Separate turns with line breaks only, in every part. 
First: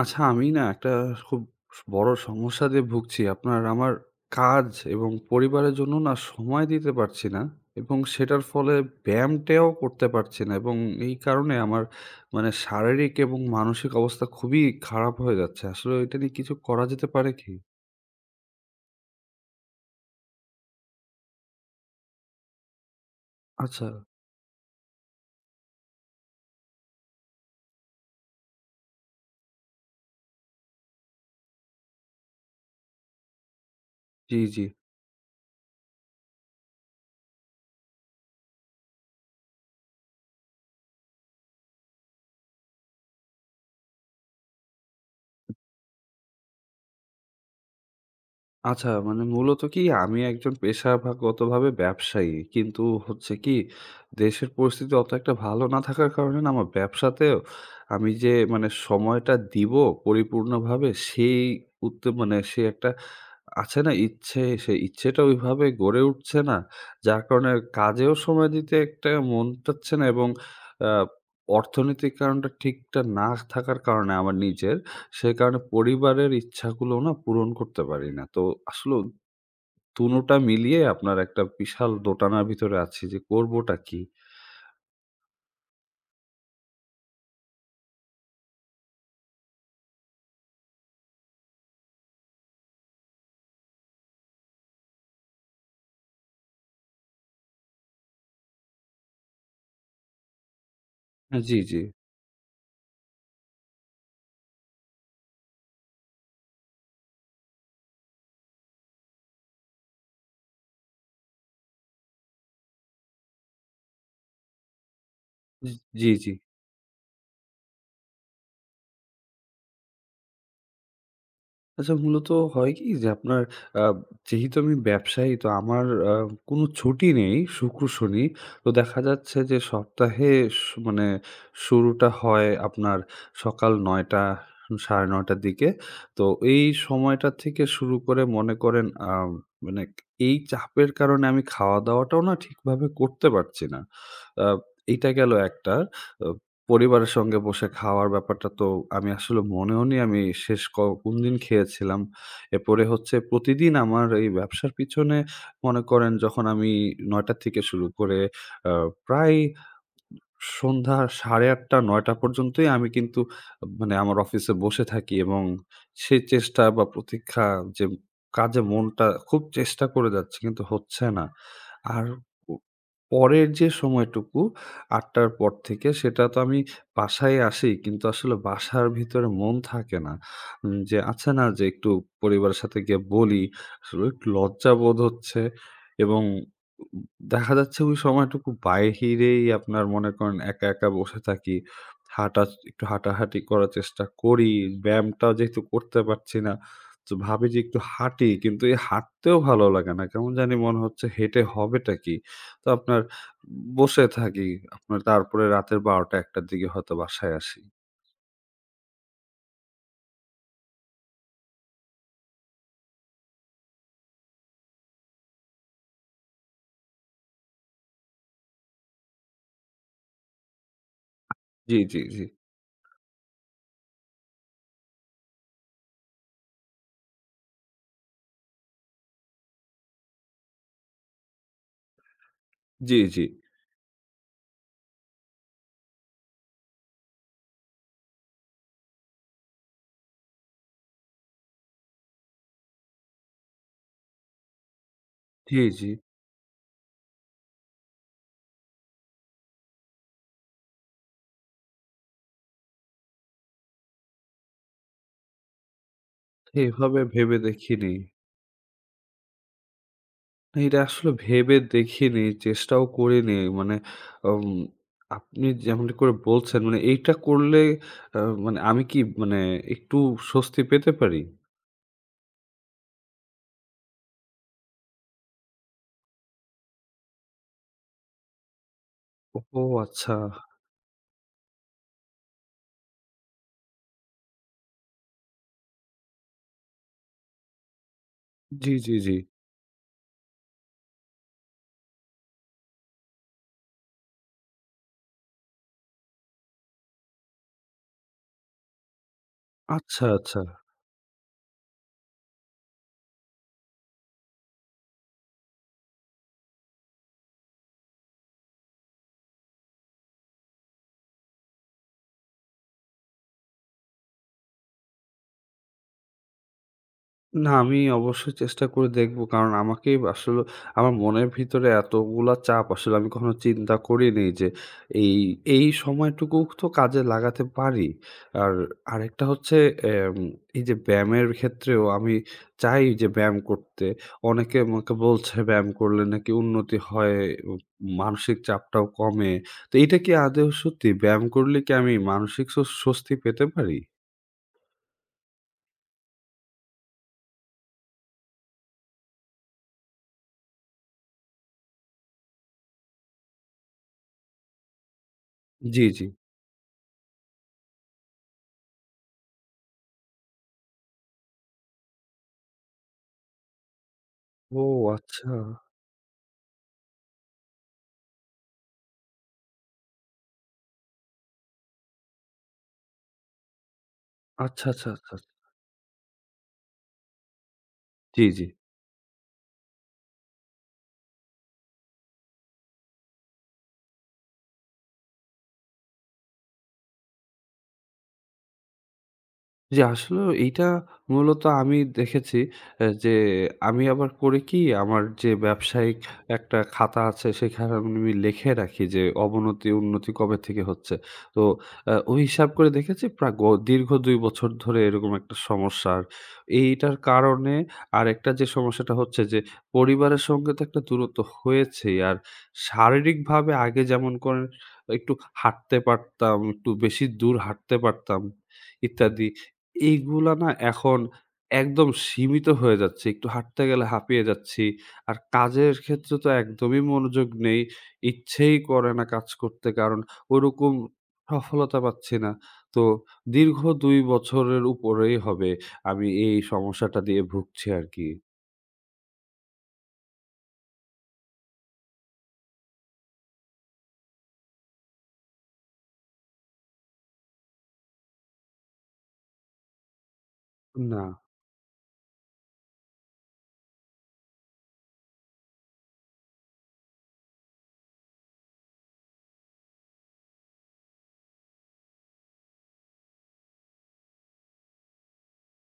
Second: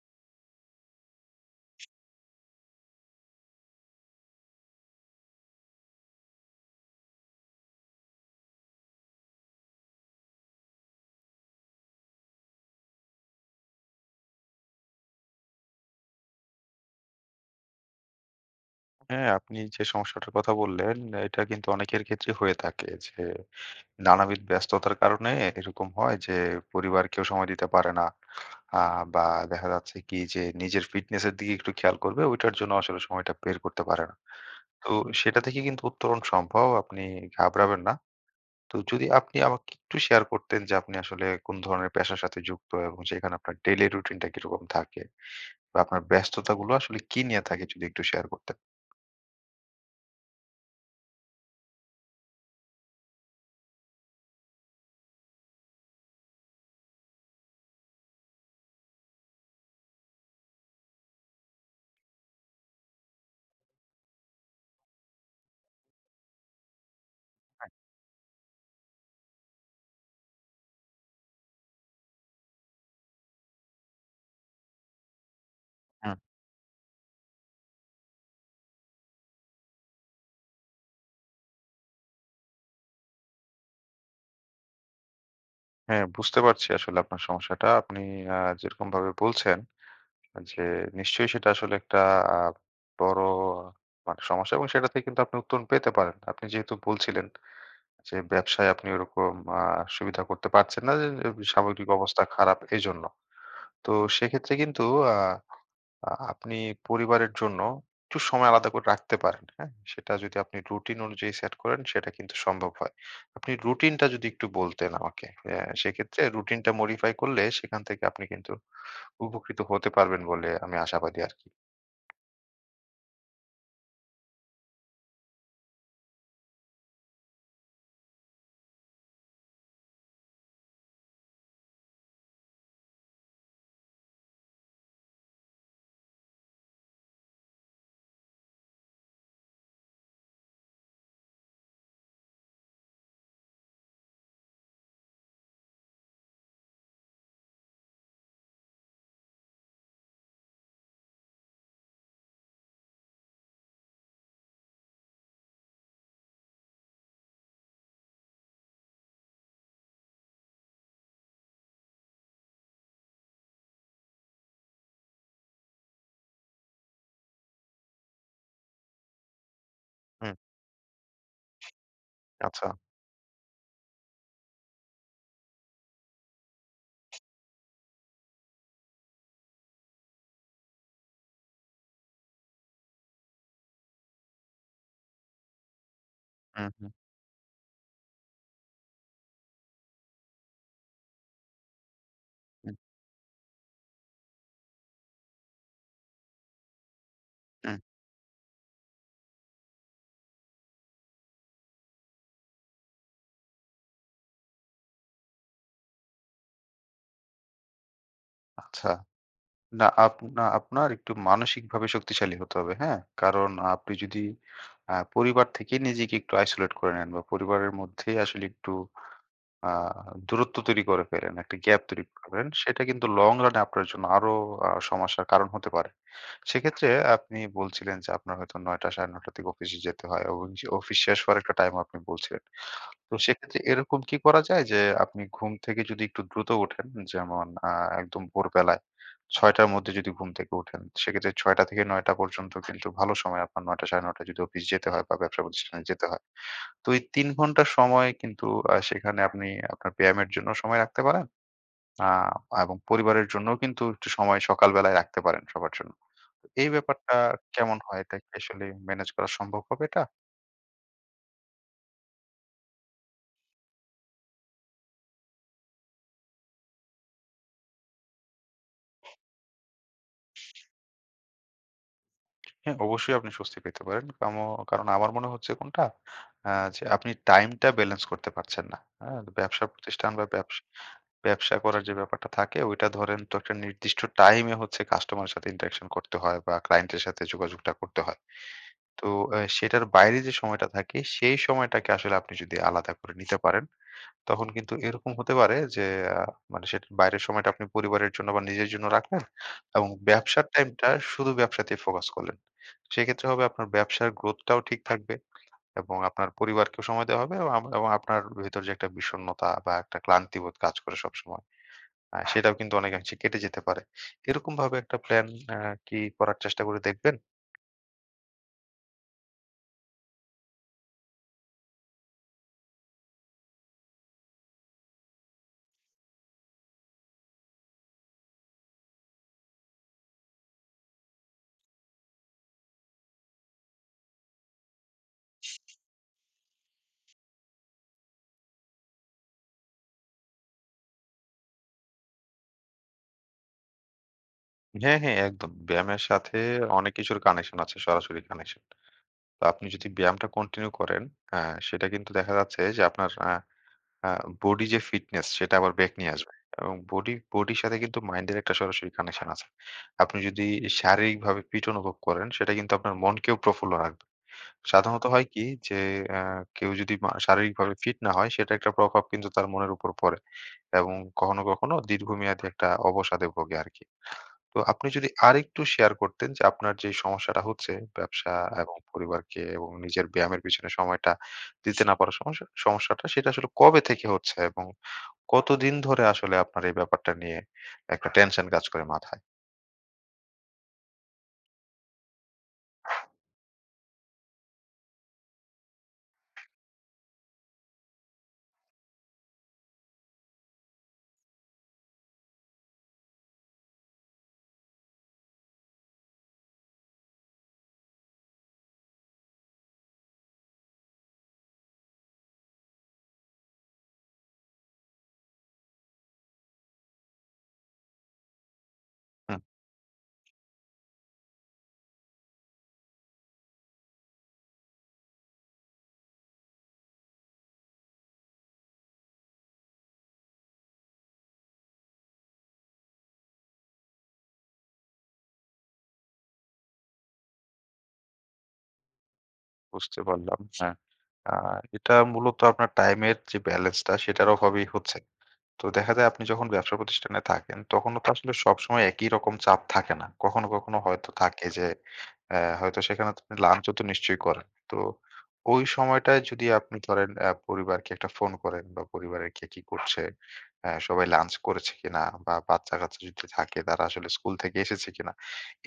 আচ্ছা, আমি না একটা খুব বড় সমস্যা দিয়ে ভুগছি। আমার কাজ এবং পরিবারের জন্য না সময় দিতে পারছি না, এবং সেটার ফলে ব্যায়ামটাও করতে পারছি না, এবং এই কারণে আমার মানে শারীরিক এবং মানসিক অবস্থা খুবই খারাপ হয়ে যাচ্ছে। আসলে এটা নিয়ে কিছু করা যেতে পারে কি?
হ্যাঁ, আপনি যে সমস্যাটার কথা বললেন, এটা কিন্তু অনেকের ক্ষেত্রে হয়ে থাকে যে
আচ্ছা।
নানাবিধ ব্যস্ততার কারণে এরকম হয় যে পরিবারকেও সময় দিতে পারে না। আ বা দেখা যাচ্ছে কি যে নিজের ফিটনেস এর দিকে একটু খেয়াল করবে, ওইটার জন্য আসলে সময়টা বের করতে পারে না।
জি, জি।
তো সেটা থেকে কিন্তু উত্তরণ সম্ভব। আপনি ঘাবড়াবেন না। তো যদি আপনি আমাকে একটু শেয়ার করতেন যে আপনি আসলে কোন ধরনের পেশার সাথে যুক্ত এবং সেখানে আপনার ডেইলি রুটিনটা কিরকম থাকে? বা আপনার ব্যস্ততাগুলো আসলে কি নিয়ে থাকে যদি একটু শেয়ার করতেন?
আচ্ছা, মানে মূলত কি আমি একজন পেশাগতভাবে ব্যবসায়ী। কিন্তু হচ্ছে কি, দেশের পরিস্থিতি অত একটা ভালো না থাকার কারণে না আমার ব্যবসাতেও আমি যে মানে সময়টা দিব পরিপূর্ণভাবে, সেই উদ্যম মানে সে একটা আছে না ইচ্ছে, সেই ইচ্ছেটা ওইভাবে গড়ে উঠছে না। যার কারণে কাজেও সময় দিতে একটা মন চাচ্ছে না, এবং আ অর্থনৈতিক কারণটা ঠিকঠাক না থাকার কারণে আমার নিজের, সে কারণে পরিবারের ইচ্ছাগুলোও না পূরণ করতে পারি না। তো আসলে দুটোটা মিলিয়ে আপনার একটা বিশাল দোটানার ভিতরে আছি যে করবোটা কি?
হ্যাঁ, বুঝতে পারছি আসলে আপনার সমস্যাটা। আপনি যেরকমভাবে বলছেন যে নিশ্চয়ই সেটা আসলে একটা আ বড় মানে সমস্যা এবং সেটা থেকে কিন্তু আপনি উত্তরণ পেতে পারেন। আপনি যেহেতু বলছিলেন যে ব্যবসায় আপনি ওরকম আ সুবিধা করতে পারছেন না যে, যে
জি, জি।
সামগ্রিক অবস্থা খারাপ এজন্য। তো সেক্ষেত্রে কিন্তু আ আ আপনি পরিবারের জন্য একটু সময় আলাদা করে রাখতে পারেন, হ্যাঁ? সেটা যদি আপনি রুটিন অনুযায়ী সেট করেন সেটা কিন্তু সম্ভব হয়। আপনি রুটিনটা যদি একটু বলতেন আমাকে,
জি,
সেক্ষেত্রে
জি।
রুটিনটা modify করলে সেখান থেকে আপনি কিন্তু উপকৃত হতে পারবেন বলে আমি আশাবাদী আরকি।
আচ্ছা মূলত হয় কি যে আপনার, আ যেহেতু আমি ব্যবসায়ী তো আমার আ কোনো ছুটি নেই শুক্র, শনি। তো দেখা যাচ্ছে যে সপ্তাহে স মানে শুরুটা হয় আপনার সকাল ৯ টা ৯:৩০ টার দিকে। তো এই সময়টা থেকে শুরু করে মনে করেন, মানে এই চাপের কারণে আমি খাওয়া-দাওয়াটাও না ঠিকভাবে করতে পারছি না। আ এইটা গেল একটা। আ পরিবারের সঙ্গে বসে খাওয়ার ব্যাপারটা তো আমি আসলে মনেও নেই আমি শেষ কোনদিন খেয়েছিলাম। এরপরে হচ্ছে প্রতিদিন আমার এই ব্যবসার পিছনে, মনে করেন যখন আমি ৯:০০ থেকে শুরু করে আ প্রায় সন্ধ্যা ৮:৩০ ৯:০০ পর্যন্তই আমি কিন্তু মানে আমার অফিসে বসে থাকি, এবং সেই চেষ্টা বা প্রতীক্ষা যে কাজে মনটা, খুব চেষ্টা করে
হুম,
যাচ্ছি কিন্তু হচ্ছে না। আর প
আচ্ছা।
পরের যে সময়টুকু ৮:০০ র পর থেকে, সেটা তো আমি বাসায় আসি কিন্তু আসলে বাসার ভিতরে মন থাকে না। যে আছে না যে একটু পরিবারের সাথে গিয়ে বলি, আসলে একটু লজ্জাবোধ হচ্ছে, এবং
হুম, হুম,
দেখা যাচ্ছে ওই সময়টুকু বাইরেই আপনার মনে করেন একা, একা বসে থাকি। হাঁটা,
হুম,
একটু হাঁটাহাঁটি করার চেষ্টা করি। ব্যায়ামটা যেহেতু করতে পারছি না, তো ভাবি যে একটু
হুম।
হাঁটি। কিন্তু এই হাঁটতেও ভালো লাগে না। কেমন জানি মনে হচ্ছে হেঁটে হবেটা কি? তো আপনার বসে থাকি। আপনার তারপরে রাতের ১২:০০-১:০০ র দিকে হয়তো বাসায় আসি।
আচ্ছা। না আপনার একটু মানসিকভাবে শক্তিশালী হতে হবে, হ্যাঁ? কারণ আপনি যদি পরিবার থেকে নিজেকে একটু isolate করে নেন বা পরিবারের মধ্যেই আসলে একটু আ দূরত্ব তৈরি করে ফেলেন, একটা
জি,
গ্যাপ
জি,
তৈরি করে
জি।
ফেলেন। সেটা কিন্তু লং রান এ আপনার জন্য আরো সমস্যার কারণ হতে পারে। সেক্ষেত্রে আপনি বলছিলেন যে আপনার হয়তো ৯:০০ ৯:৩০ থেকে অফিসে যেতে হয়। অফিস অফিস শেষ হওয়ার একটা টাইম আপনি বলছিলেন।
জি,
তো
জি।
সেক্ষেত্রে এরকম কি করা যায় যে আপনি ঘুম থেকে যদি একটু দ্রুত ওঠেন, যেমন একদম ভোরবেলায় ৬:০০ র মধ্যে যদি ঘুম থেকে ওঠেন, সেক্ষেত্রে ৬:০০ থেকে ৯:০০ পর্যন্ত কিন্তু ভালো সময় আপনার ৯:০০ ৯:৩০ যদি অফিস যেতে হয় বা ব্যবসা
জি,
প্রতিষ্ঠানে
জি।
যেতে হয়। তো এই ৩ ঘন্টা সময় কিন্তু সেখানে আপনি আপনার ব্যায়ামের জন্য সময় রাখতে পারেন। আ এবং পরিবারের জন্যও কিন্তু একটু সময় সকাল বেলায় রাখতে পারেন সবার জন্য। এই
এভাবে
ব্যাপারটা
ভেবে
কেমন
দেখিনি।
হয়? এটা কি আসলে ম্যানেজ করা সম্ভব হবে এটা?
না, এটা আসলে ভেবে দেখিনি, চেষ্টাও করিনি। মানে, উম আপনি যেমনটি করে বলছেন মানে এইটা করলে আ মানে আমি কি মানে একটু স্বস্তি পেতে পারি?
হ্যাঁ, অবশ্যই আপনি স্বস্তি পেতে পারেন। কারণ আমার মনে হচ্ছে কোনটা? আ যে আপনি টাইমটা ব্যালেন্স করতে পারছেন না। হ্যাঁ?
ওহো!
ব্যবসা প্রতিষ্ঠান
আচ্ছা।
বা ব্যবসা করার যে ব্যাপারটা থাকে ওইটা ধরেন তো একটা নির্দিষ্ট টাইমে হচ্ছে কাস্টমারের সাথে ইন্টারেকশন করতে হয় বা ক্লায়েন্টের সাথে যোগাযোগটা করতে হয়।
জি, জি,
তো
জি।
সেটার বাইরে যে সময়টা থাকে, সেই সময়টাকে আসলে আপনি যদি আলাদা করে নিতে পারেন, তখন কিন্তু এরকম হতে পারে যে আ মানে সেটার বাইরের সময়টা আপনি পরিবারের জন্য বা নিজের জন্য রাখলেন এবং
আচ্ছা, আচ্ছা।
ব্যবসার টাইমটা শুধু ব্যবসাতেই ফোকাস করলেন। সেক্ষেত্রে হবে আপনার ব্যবসার গ্রোথটাও ঠিক থাকবে এবং আপনার পরিবারকেও সময় দেওয়া হবে এবং আপনার ভেতর যে একটা বিষণ্ণতা বা একটা ক্লান্তিবোধ কাজ করে সবসময়, সেটাও কিন্তু অনেকাংশে কেটে যেতে পারে। এরকমভাবে একটা প্ল্যান আ কি করার চেষ্টা করে দেখবেন?
না, আমি অবশ্যই চেষ্টা করে দেখব। কারণ আমাকেই আসলে আমার মনের ভিতরে এতগুলা চাপ, আসলে আমি কখনো চিন্তা করিনি যে এই, এই সময়টুকু তো কাজে লাগাতে পারি। আর আরেকটা হচ্ছে এম এই যে ব্যায়ামের ক্ষেত্রেও আমি চাই যে ব্যায়াম করতে। অনেকে আমাকে বলছে ব্যায়াম করলে নাকি উন্নতি হয়, উ মানসিক চাপটাও কমে। তো এটা কি আদৌ সত্যি? ব্যায়াম করলে কি আমি মানসিক স্বস্তি পেতে পারি?
হ্যাঁ, হ্যাঁ, একদম। ব্যায়ামের সাথে অনেক কিছুর কানেকশন আছে, সরাসরি কানেকশন। তো আপনি যদি ব্যায়ামটা কন্টিনিউ করেন, আ সেটা কিন্তু দেখা যাচ্ছে যে আপনার আ আ বডি যে ফিটনেস সেটা আবার
জি,
ব্যাক
জি।
নিয়ে আসবে। এবং বডির সাথে কিন্তু মাইন্ডের একটা সরাসরি কানেকশন আছে। আপনি যদি শারীরিকভাবে ফিট অনুভব করেন সেটা কিন্তু আপনার মনকেও প্রফুল্ল রাখবে।
ও
সাধারণত হয়
আচ্ছা।
কি যে আ কেউ যদি শারীরিকভাবে ফিট না হয় সেটা একটা প্রভাব কিন্তু তার মনের উপর পড়ে। এবং কখনো, কখনো দীর্ঘমেয়াদী একটা অবসাদে ভোগে আরকি। তো
আচ্ছা, আচ্ছা,
আপনি যদি
আচ্ছা।
আরেকটু শেয়ার করতেন যে আপনার যে সমস্যাটা হচ্ছে
জি,
ব্যবসা
জি।
হুম। এবং পরিবারকে এবং নিজের ব্যায়ামের পিছনে সময়টা দিতে না পারার সমস্যাটা সেটা আসলে কবে থেকে হচ্ছে এবং কতদিন ধরে আসলে আপনার এই ব্যাপারটা নিয়ে একটা টেনশন কাজ করে মাথায়?
জি, আসলেও এইটা মূলত আমি দেখেছি যে, আমি আবার করি কি, আমার যে ব্যবসায়িক একটা খাতা আছে সেখানে আমি লিখে রাখি যে অবনতি উন্নতি কবে থেকে হচ্ছে। তো ওই হিসাব করে দেখেছি প্রায় দীর্ঘ ২ বছর ধরে এরকম একটা সমস্যা। আর এইটার কারণে আরেকটা যে সমস্যাটা হচ্ছে যে পরিবারের সঙ্গে তো একটা দূরত্ব হয়েছেই। আর শারীরিকভাবে আগে যেমন করেন একটু হাঁটতে পারতাম, একটু বেশি দূর হাঁটতে পারতাম ইত্যাদি।
হুম,
এইগুলা না এখন একদম সীমিত হয়ে যাচ্ছে। একটু হাঁটতে গেলে হাঁপিয়ে যাচ্ছি। আর কাজের ক্ষেত্রে তো একদমই মনোযোগ নেই। ইচ্ছেই করে না কাজ করতে, কারণ ওরকম সফলতা পাচ্ছি না। তো দীর্ঘ ২ বছরের উপরেই হবে আমি এই সমস্যাটা দিয়ে ভুগছি আরকি।
বুঝতে পারলাম। হ্যাঁ। আ এটা মূলত আপনার টাইমের যে ব্যালেন্সটা সেটার অভাবেই হচ্ছে। তো দেখা যায় আপনি যখন ব্যবসা প্রতিষ্ঠানে থাকেন, তখনও তো আসলে সবসময় একই রকম চাপ থাকে না। কখনো, কখনো
না,
হয়তো থাকে যে হয়তো সেখানে তো আপনি লাঞ্চও তো নিশ্চয়ই করেন। তো ওই সময়টায় যদি আপনি ধরেন পরিবারকে একটা ফোন করেন বা পরিবারের কে কি করছে, সবাই লাঞ্চ করেছে কিনা বা বাচ্চা-কাচ্চা যদি থাকে তারা আসলে স্কুল থেকে এসেছে কিনা,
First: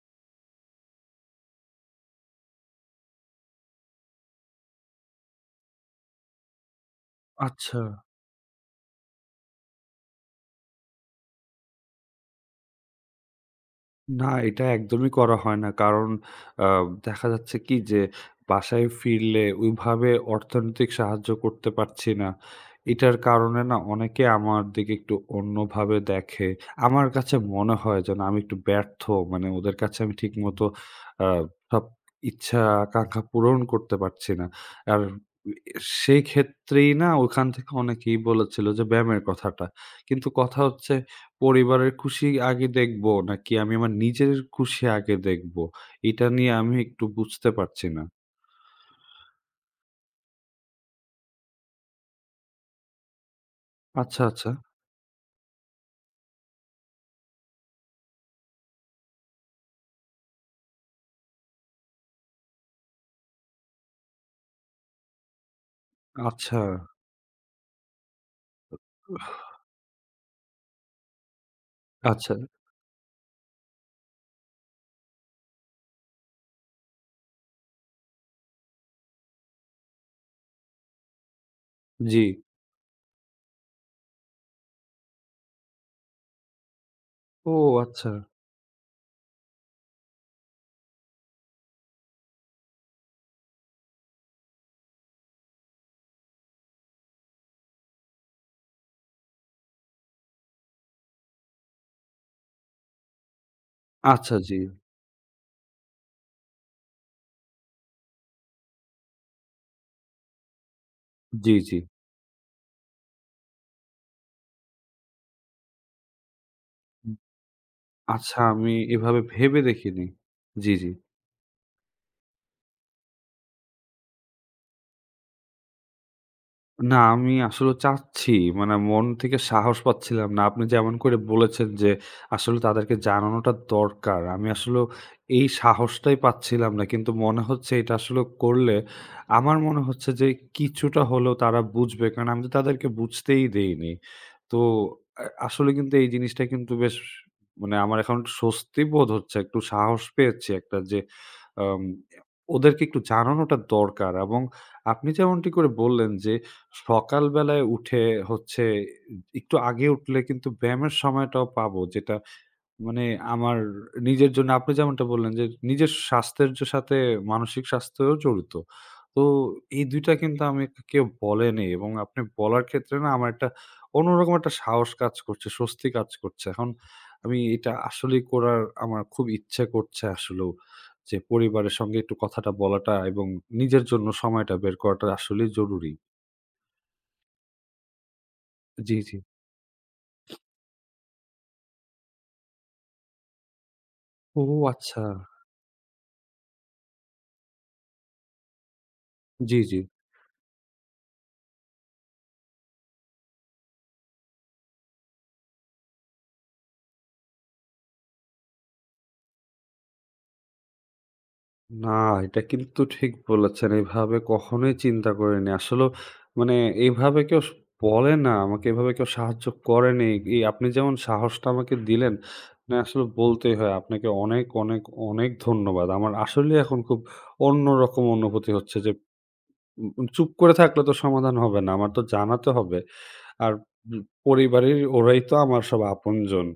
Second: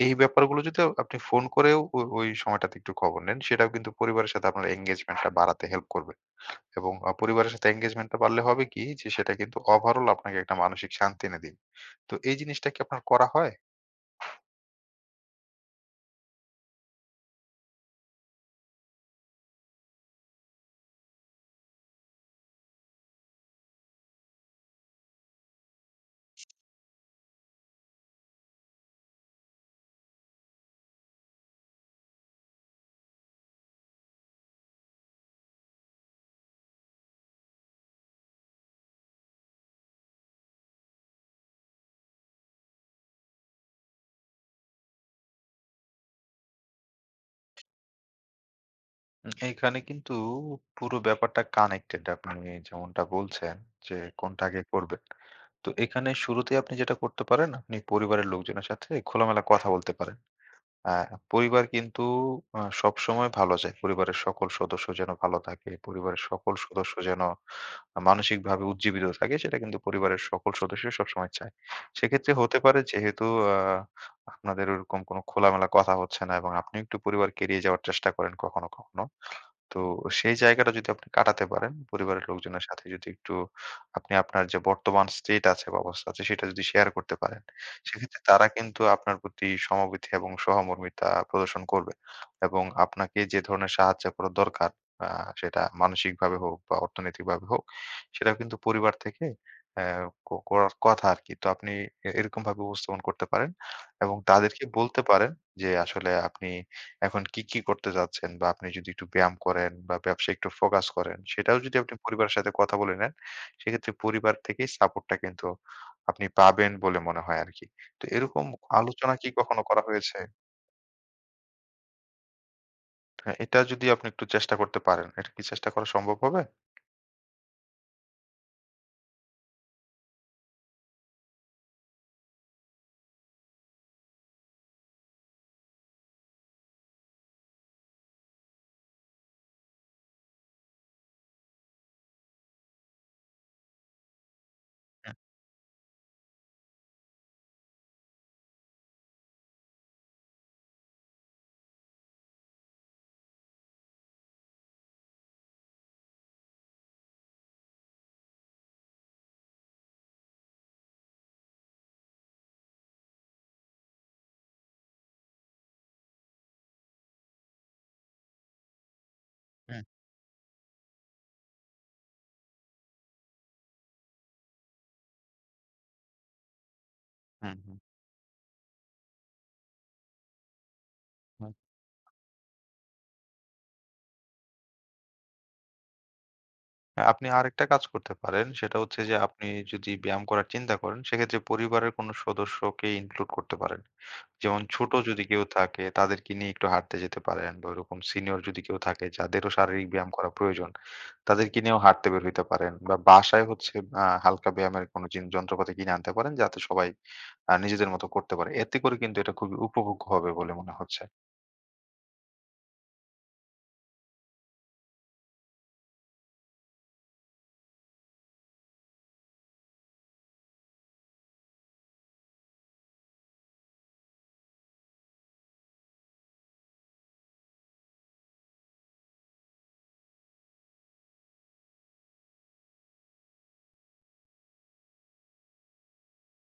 এই ব্যাপারগুলো যদি আপনি ফোন করেও ওই সময়টাতে একটু খবর নেন, সেটাও কিন্তু পরিবারের সাথে আপনার engagement টা বাড়াতে হেল্প করবে। এবং পরিবারের সাথে
আচ্ছা।
engagement টা বাড়লে হবে কি যে সেটা কিন্তু ওভারঅল আপনাকে একটা মানসিক শান্তি এনে দিবে। তো এই জিনিসটা কি আপনার করা হয়?
না, এটা একদমই করা হয় না। কারণ, আ দেখা যাচ্ছে কি যে, বাসায় ফিরলে ওইভাবে অর্থনৈতিক সাহায্য করতে পারছি না। এটার কারণে না অনেকে আমার দিকে একটু অন্যভাবে দেখে। আমার কাছে মনে হয় যেন আমি একটু ব্যর্থ। মানে ওদের কাছে আমি ঠিকমতো আ সব ইচ্ছা আকাঙ্ক্ষা পূরণ করতে পারছি না। আর এ সেই ক্ষেত্রেই না ওখান থেকে অনেকেই বলেছিল যে ব্যায়ামের কথাটা। কিন্তু কথা হচ্ছে পরিবারের খুশি আগে দেখবো নাকি আমি আমার নিজের খুশি আগে দেখবো? এটা নিয়ে আমি একটু বুঝতে পারছি না।
এইখানে কিন্তু পুরো ব্যাপারটা কানেক্টেড। আপনি যেমনটা বলছেন যে
আচ্ছা,
কোনটা
আচ্ছা,
আগে করবেন। তো এখানে শুরুতেই আপনি যেটা করতে পারেন, আপনি পরিবারের লোকজনের সাথে খোলামেলা কথা বলতে পারেন। আ পরিবার কিন্তু সবসময় ভালো চায়। পরিবারের সকল সদস্য যেন ভালো থাকে। পরিবারের সকল
আচ্ছা,
সদস্য যেন মানসিকভাবে উজ্জীবিত থাকে সেটা কিন্তু পরিবারের সকল সদস্য সবসময় চায়। সেক্ষেত্রে
আচ্ছা,
হতে পারে যেহেতু আ আপনাদের ওরকম কোনো খোলামেলা কথা হচ্ছে না এবং আপনি একটু পরিবারকে এড়িয়ে যাওয়ার চেষ্টা করেন কখনো, কখনো। তো সেই জায়গাটা যদি আপনি কাটাতে পারেন,
জি।
পরিবারের লোকজনের সাথে যদি একটু আপনি আপনার যে বর্তমান state আছে বা অবস্থা আছে সেটা যদি শেয়ার করতে পারেন,
ও আচ্ছা,
সেক্ষেত্রে তারা কিন্তু আপনার প্রতি সমবেথী এবং সহমর্মিতা প্রদর্শন করবে। এবং আপনাকে যে ধরনের সাহায্য করা দরকার আ সেটা মানসিকভাবে হোক বা অর্থনৈতিকভাবে হোক, সেটাও কিন্তু পরিবার থেকে অ্যা ক করার কথা আরকি। তো আপনি এরকমভাবে উপস্থাপন করতে পারেন এবং
আচ্ছা, জি,
তাদেরকে বলতে পারেন যে আসলে আপনি এখন কি, কি করতে চাচ্ছেন বা আপনি যদি একটু ব্যায়াম করেন বা ব্যবসায় একটু ফোকাস করেন,
জি,
সেটাও
জি।
যদি আপনি পরিবারের সাথে কথা বলে নেন, সেক্ষেত্রে পরিবার থেকেই সাপোর্টটা কিন্তু আপনি পাবেন বলে মনে হয় আরকি। তো
আচ্ছা
এরকম
আমি
আলোচনা
এভাবে
কি
ভেবে
কখনো করা
দেখিনি।
হয়েছে?
জি, জি।
হ্যাঁ, এটা যদি আপনি একটু চেষ্টা করতে পারেন, এটা কি চেষ্টা করা সম্ভব হবে?
না, আমি আসলে চাচ্ছি, মানে মন থেকে সাহস পাচ্ছিলাম না। আপনি যেমন করে বলেছেন যে আসলে তাদেরকে জানানোটা দরকার। আমি আসলেও এই সাহসটাই পাচ্ছিলাম না। কিন্তু মনে হচ্ছে এটা আসলে করলে, আমার মনে হচ্ছে যে কিছুটা হলেও তারা বুঝবে। কারণ আমি তো তাদেরকে বুঝতেই দেইনি। তো আসলে কিন্তু এই জিনিসটা কিন্তু বেশ, মানে আমার এখন একটু স্বস্তি বোধ হচ্ছে। একটু সাহস পেয়েছি একটা যে, আম ওদেরকে একটু জানানোটা দরকার, এবং আপনি যেমনটি করে বললেন যে সকালবেলায় উঠে হচ্ছে একটু আগে উঠলে কিন্তু ব্যায়ামের সময়টাও পাবো। যেটা মানে আমার নিজের জন্য, আপনি যেমনটা বললেন যে, নিজের স্বাস্থ্যের যে সাথে মানসিক স্বাস্থ্যও জড়িত। তো
হুম,
এই ২ টা কিন্তু আমি, কেউ বলেনি, এবং আপনি বলার ক্ষেত্রে না আমার একটা অন্যরকম একটা সাহস কাজ করছে, স্বস্তি কাজ করছে। এখন আমি
হুম,
এটা
হুম,
আসলেই করার আমার খুব ইচ্ছে করছে আসলেও। যে
হুম।
পরিবারের সঙ্গে একটু কথাটা বলাটা, এবং নিজের জন্য সময়টা বের করাটা আসলেই জরুরি।
হ্যাঁ, আপনি আরেকটা কাজ করতে পারেন, সেটা
জি,
হচ্ছে
জি।
যে আপনি যদি ব্যায়াম করার চিন্তা করেন, সেক্ষেত্রে পরিবারের কোনো সদস্যকে ইনক্লুড করতে পারেন।
ও
যেমন ছোট
আচ্ছা।
যদি কেউ থাকে তাদেরকে নিয়ে একটু হাঁটতে যেতে পারেন বা ওরকম সিনিয়র যদি কেউ থাকে যাদেরও
জি, জি।
শারীরিক ব্যায়াম করা প্রয়োজন তাদেরকে নিয়েও হাঁটতে বের হইতে পারেন বা বাসায় হচ্ছে হালকা ব্যায়ামের কোনো যন্ত্রপাতি কিনে আনতে পারেন যাতে সবাই নিজেদের মতো করতে পারে এতে করে কিন্তু এটা খুবই উপভোগ্য হবে বলে মনে হচ্ছে।
না, এটা কিন্তু ঠিক বলেছেন। এভাবে কখনোই চিন্তা করিনি। আসলেও মানে এভাবে কেউ বলে না। আমাকে এভাবে কেউ সাহায্য করেনি। এই আপনি যেমন সাহসটা আমাকে দিলেন, মানে আসলে বলতেই হয় আপনাকে অনেক, অনেক, অনেক ধন্যবাদ। আমার আসলেই এখন খুব অন্যরকম অনুভূতি হচ্ছে যে, চুপ করে থাকলে তো সমাধান হবে না। আমার তো জানাতে হবে। আর উম পরিবারের ওরাই তো আমার সব আপনজন।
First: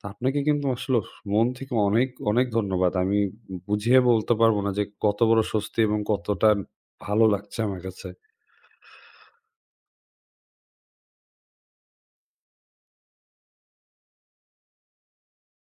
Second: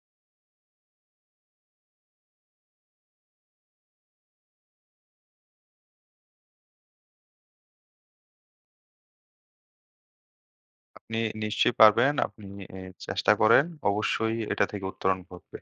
তো আপনাকে কিন্তু আসলে মন থেকে অনেক, অনেক ধন্যবাদ। আমি বুঝিয়ে বলতে পারব না যে কত বড় স্বস্তি এবং কতটা ভালো লাগছে আমার কাছে।
আপনি নিশ্চয়ই পারবেন। আপনি চেষ্টা করেন, অবশ্যই এটা থেকে উত্তরণ ঘটবে।